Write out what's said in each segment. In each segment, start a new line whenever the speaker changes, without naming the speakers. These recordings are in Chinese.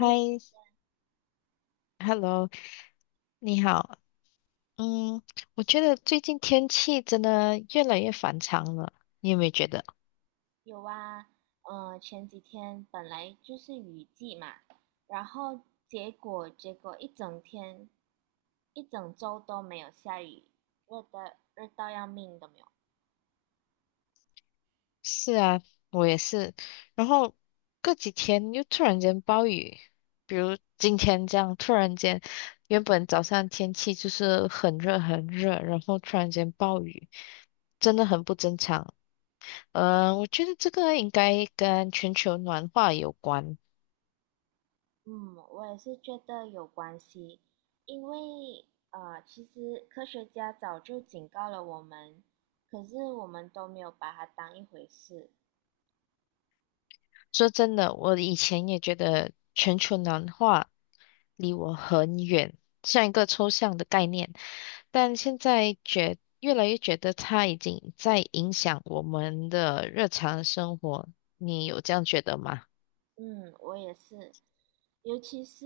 还
，Hello，你好。嗯，我觉得最近天气真的越来越反常了，你有没有觉得？
有啊，前几天本来就是雨季嘛，然后结果一整天，一整周都没有下雨，热的热到要命都没有。
是啊，我也是。然后过几天又突然间暴雨，比如今天这样，突然间，原本早上天气就是很热很热，然后突然间暴雨，真的很不正常。我觉得这个应该跟全球暖化有关。
嗯，我也是觉得有关系，因为其实科学家早就警告了我们，可是我们都没有把它当一回事。
说真的，我以前也觉得全球暖化离我很远，像一个抽象的概念，但现在越来越觉得它已经在影响我们的日常生活。你有这样觉得吗？
嗯，我也是，尤其是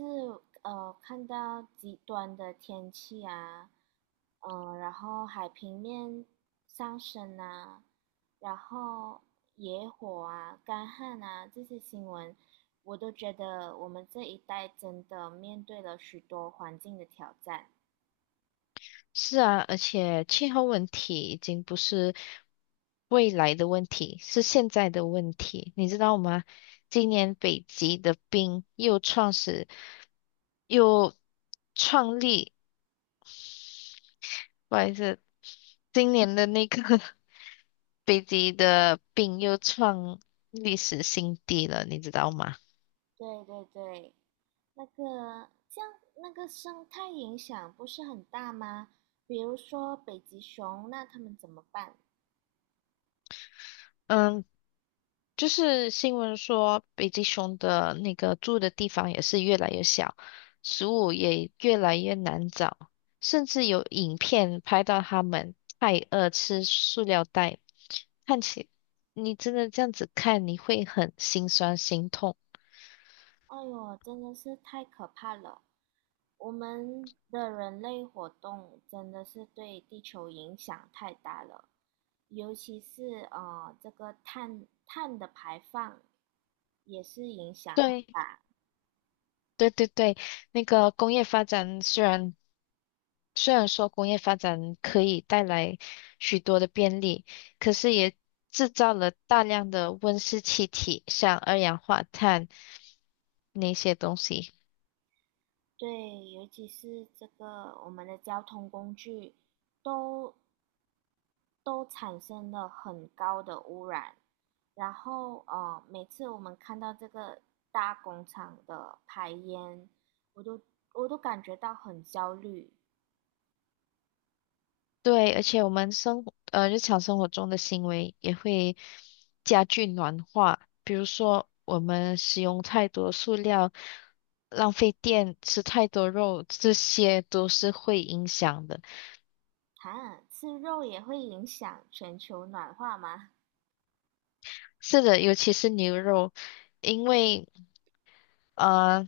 看到极端的天气啊，嗯、然后海平面上升啊，然后野火啊、干旱啊这些新闻，我都觉得我们这一代真的面对了许多环境的挑战。
是啊，而且气候问题已经不是未来的问题，是现在的问题，你知道吗？今年北极的冰又创始，又创立。不好意思，今年的那个 北极的病又创历史新低了，你知道吗？
对对对，那个这样那个生态影响不是很大吗？比如说北极熊，那他们怎么办？
嗯，就是新闻说北极熊的那个住的地方也是越来越小，食物也越来越难找，甚至有影片拍到它们太饿吃塑料袋，看起你真的这样子看，你会很心酸心痛。
哎呦，真的是太可怕了！我们的人类活动真的是对地球影响太大了，尤其是这个碳的排放也是影响很
对
大。
对对对，那个工业发展虽然说工业发展可以带来许多的便利，可是也制造了大量的温室气体，像二氧化碳那些东西。
对，尤其是这个我们的交通工具都都产生了很高的污染，然后每次我们看到这个大工厂的排烟，我都我都感觉到很焦虑。
对，而且我们生活，日常生活中的行为也会加剧暖化，比如说我们使用太多塑料，浪费电，吃太多肉，这些都是会影响的。
哈，吃肉也会影响全球暖化吗？
是的，尤其是牛肉，因为。呃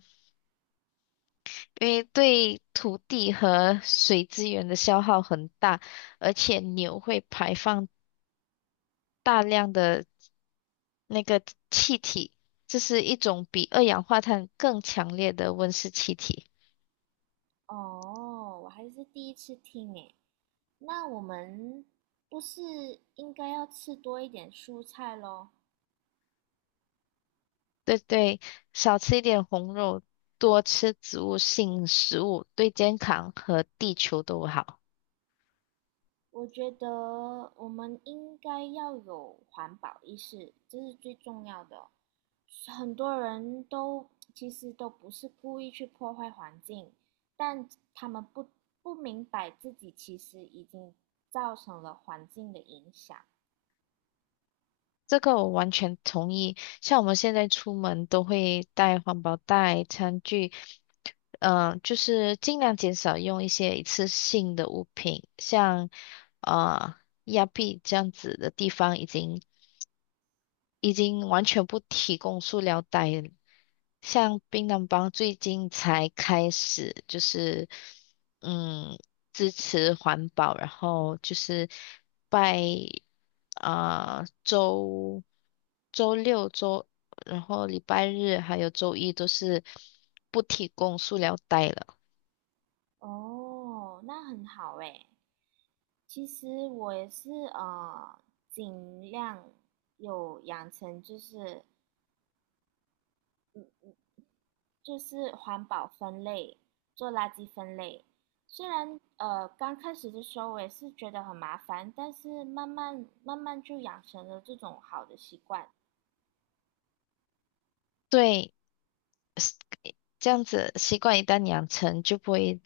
因为对土地和水资源的消耗很大，而且牛会排放大量的那个气体，这是一种比二氧化碳更强烈的温室气体。
哦，我还是第一次听诶。那我们不是应该要吃多一点蔬菜咯？
对对，少吃一点红肉，多吃植物性食物，对健康和地球都好。
我觉得我们应该要有环保意识，这是最重要的。很多人都其实都不是故意去破坏环境，但他们不明白自己其实已经造成了环境的影响。
这个我完全同意。像我们现在出门都会带环保袋、餐具。就是尽量减少用一些一次性的物品，像呃亚庇这样子的地方已经完全不提供塑料袋了，像槟榔帮最近才开始就是嗯支持环保，然后就是拜啊、呃周周六周，然后礼拜日还有周一都是不提供塑料袋了。
哦，那很好诶。其实我也是尽量有养成就是环保分类，做垃圾分类。虽然刚开始的时候我也是觉得很麻烦，但是慢慢就养成了这种好的习惯。
对，是这样子习惯一旦养成，就不会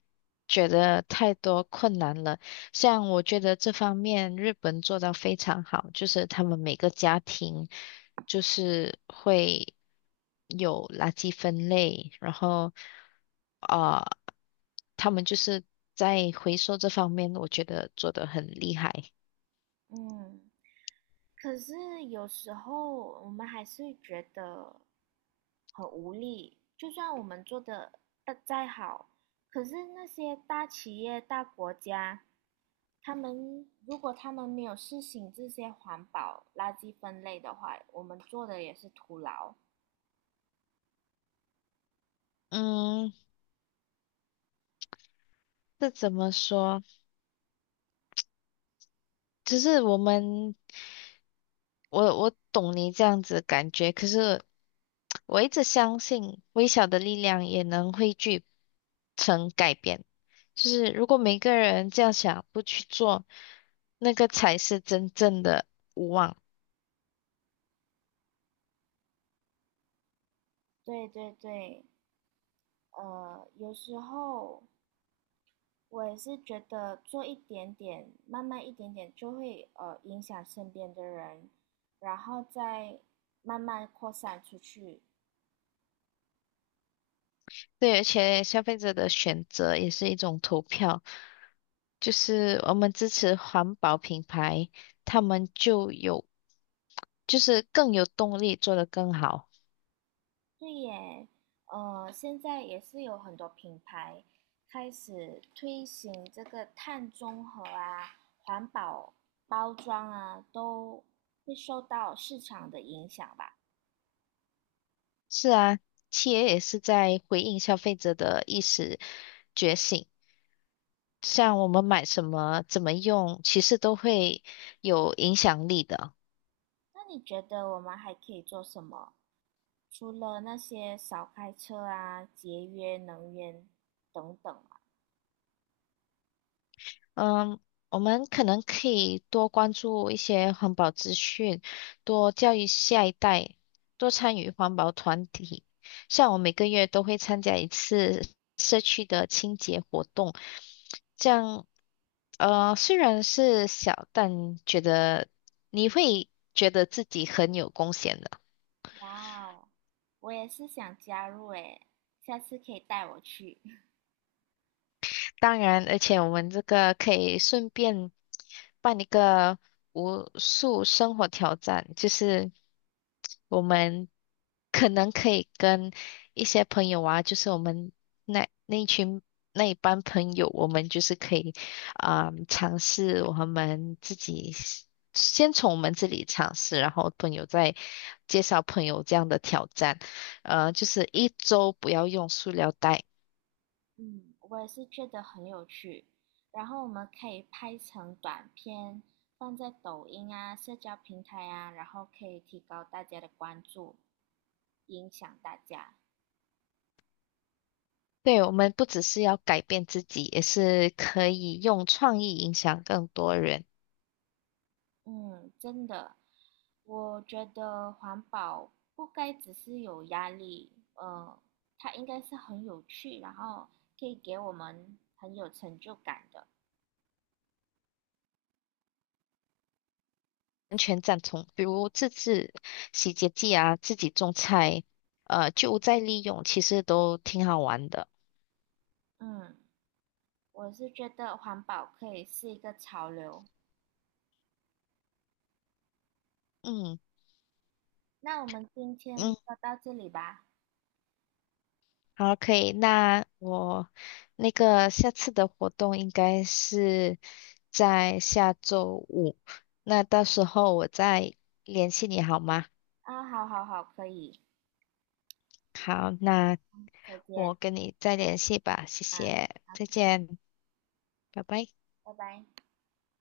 觉得太多困难了。像我觉得这方面日本做到非常好，就是他们每个家庭就是会有垃圾分类，然后啊、呃他们就是在回收这方面，我觉得做得很厉害。
嗯，可是有时候我们还是会觉得很无力，就算我们做的再好，可是那些大企业、大国家，如果他们没有实行这些环保垃圾分类的话，我们做的也是徒劳。
嗯，这怎么说？只是我们。我懂你这样子的感觉，可是我一直相信微小的力量也能汇聚成改变。就是如果每个人这样想，不去做，那个才是真正的无望。
对对对，呃，有时候我也是觉得做一点点，慢慢一点点就会影响身边的人，然后再慢慢扩散出去。
对，而且消费者的选择也是一种投票，就是我们支持环保品牌，他们就有，就是更有动力做得更好。
对耶，呃，现在也是有很多品牌开始推行这个碳中和啊、环保包装啊，都会受到市场的影响吧。
是啊，企业也是在回应消费者的意识觉醒。像我们买什么、怎么用，其实都会有影响力的。
那你觉得我们还可以做什么？除了那些少开车啊、节约能源等等嘛。
嗯，我们可能可以多关注一些环保资讯，多教育下一代，多参与环保团体。像我每个月都会参加一次。社区。动，这样虽然是小，但觉得你会觉得自己很有贡献的。
哇哦，我也是想加入诶，下次可以带我去。
当然，而且我们这个可以顺便办一个无数生活挑战，就是我们可能可以跟一些朋友啊，就是我们那那一群那一班朋友，我们就是可以尝试我们自己先从我们这里尝试，然后朋友再介绍朋友这样的挑战，就是一周不要用塑料袋。
嗯，我也是觉得很有趣。然后我们可以拍成短片，放在抖音啊、社交平台啊，然后可以提高大家的关注，影响大家。
对，我们不只是要改变自己，也是可以用创意影响更多人。
嗯，真的，我觉得环保不该只是有压力，它应该是很有趣，然后可以给我们很有成就感的。
完全赞同，比如自制洗洁剂啊，自己种菜，就再利用，其实都挺好玩的。
嗯，我是觉得环保可以是一个潮流。
嗯
那我们今天
嗯，
就到这里吧。
好，可以。那我那个下次的活动应该是在下周五，那到时候我再联系你好吗？
啊，好好好，可以，
好，那
再见
我跟你再联系吧，谢
啊，
谢，再
好，
见。拜拜。
拜拜。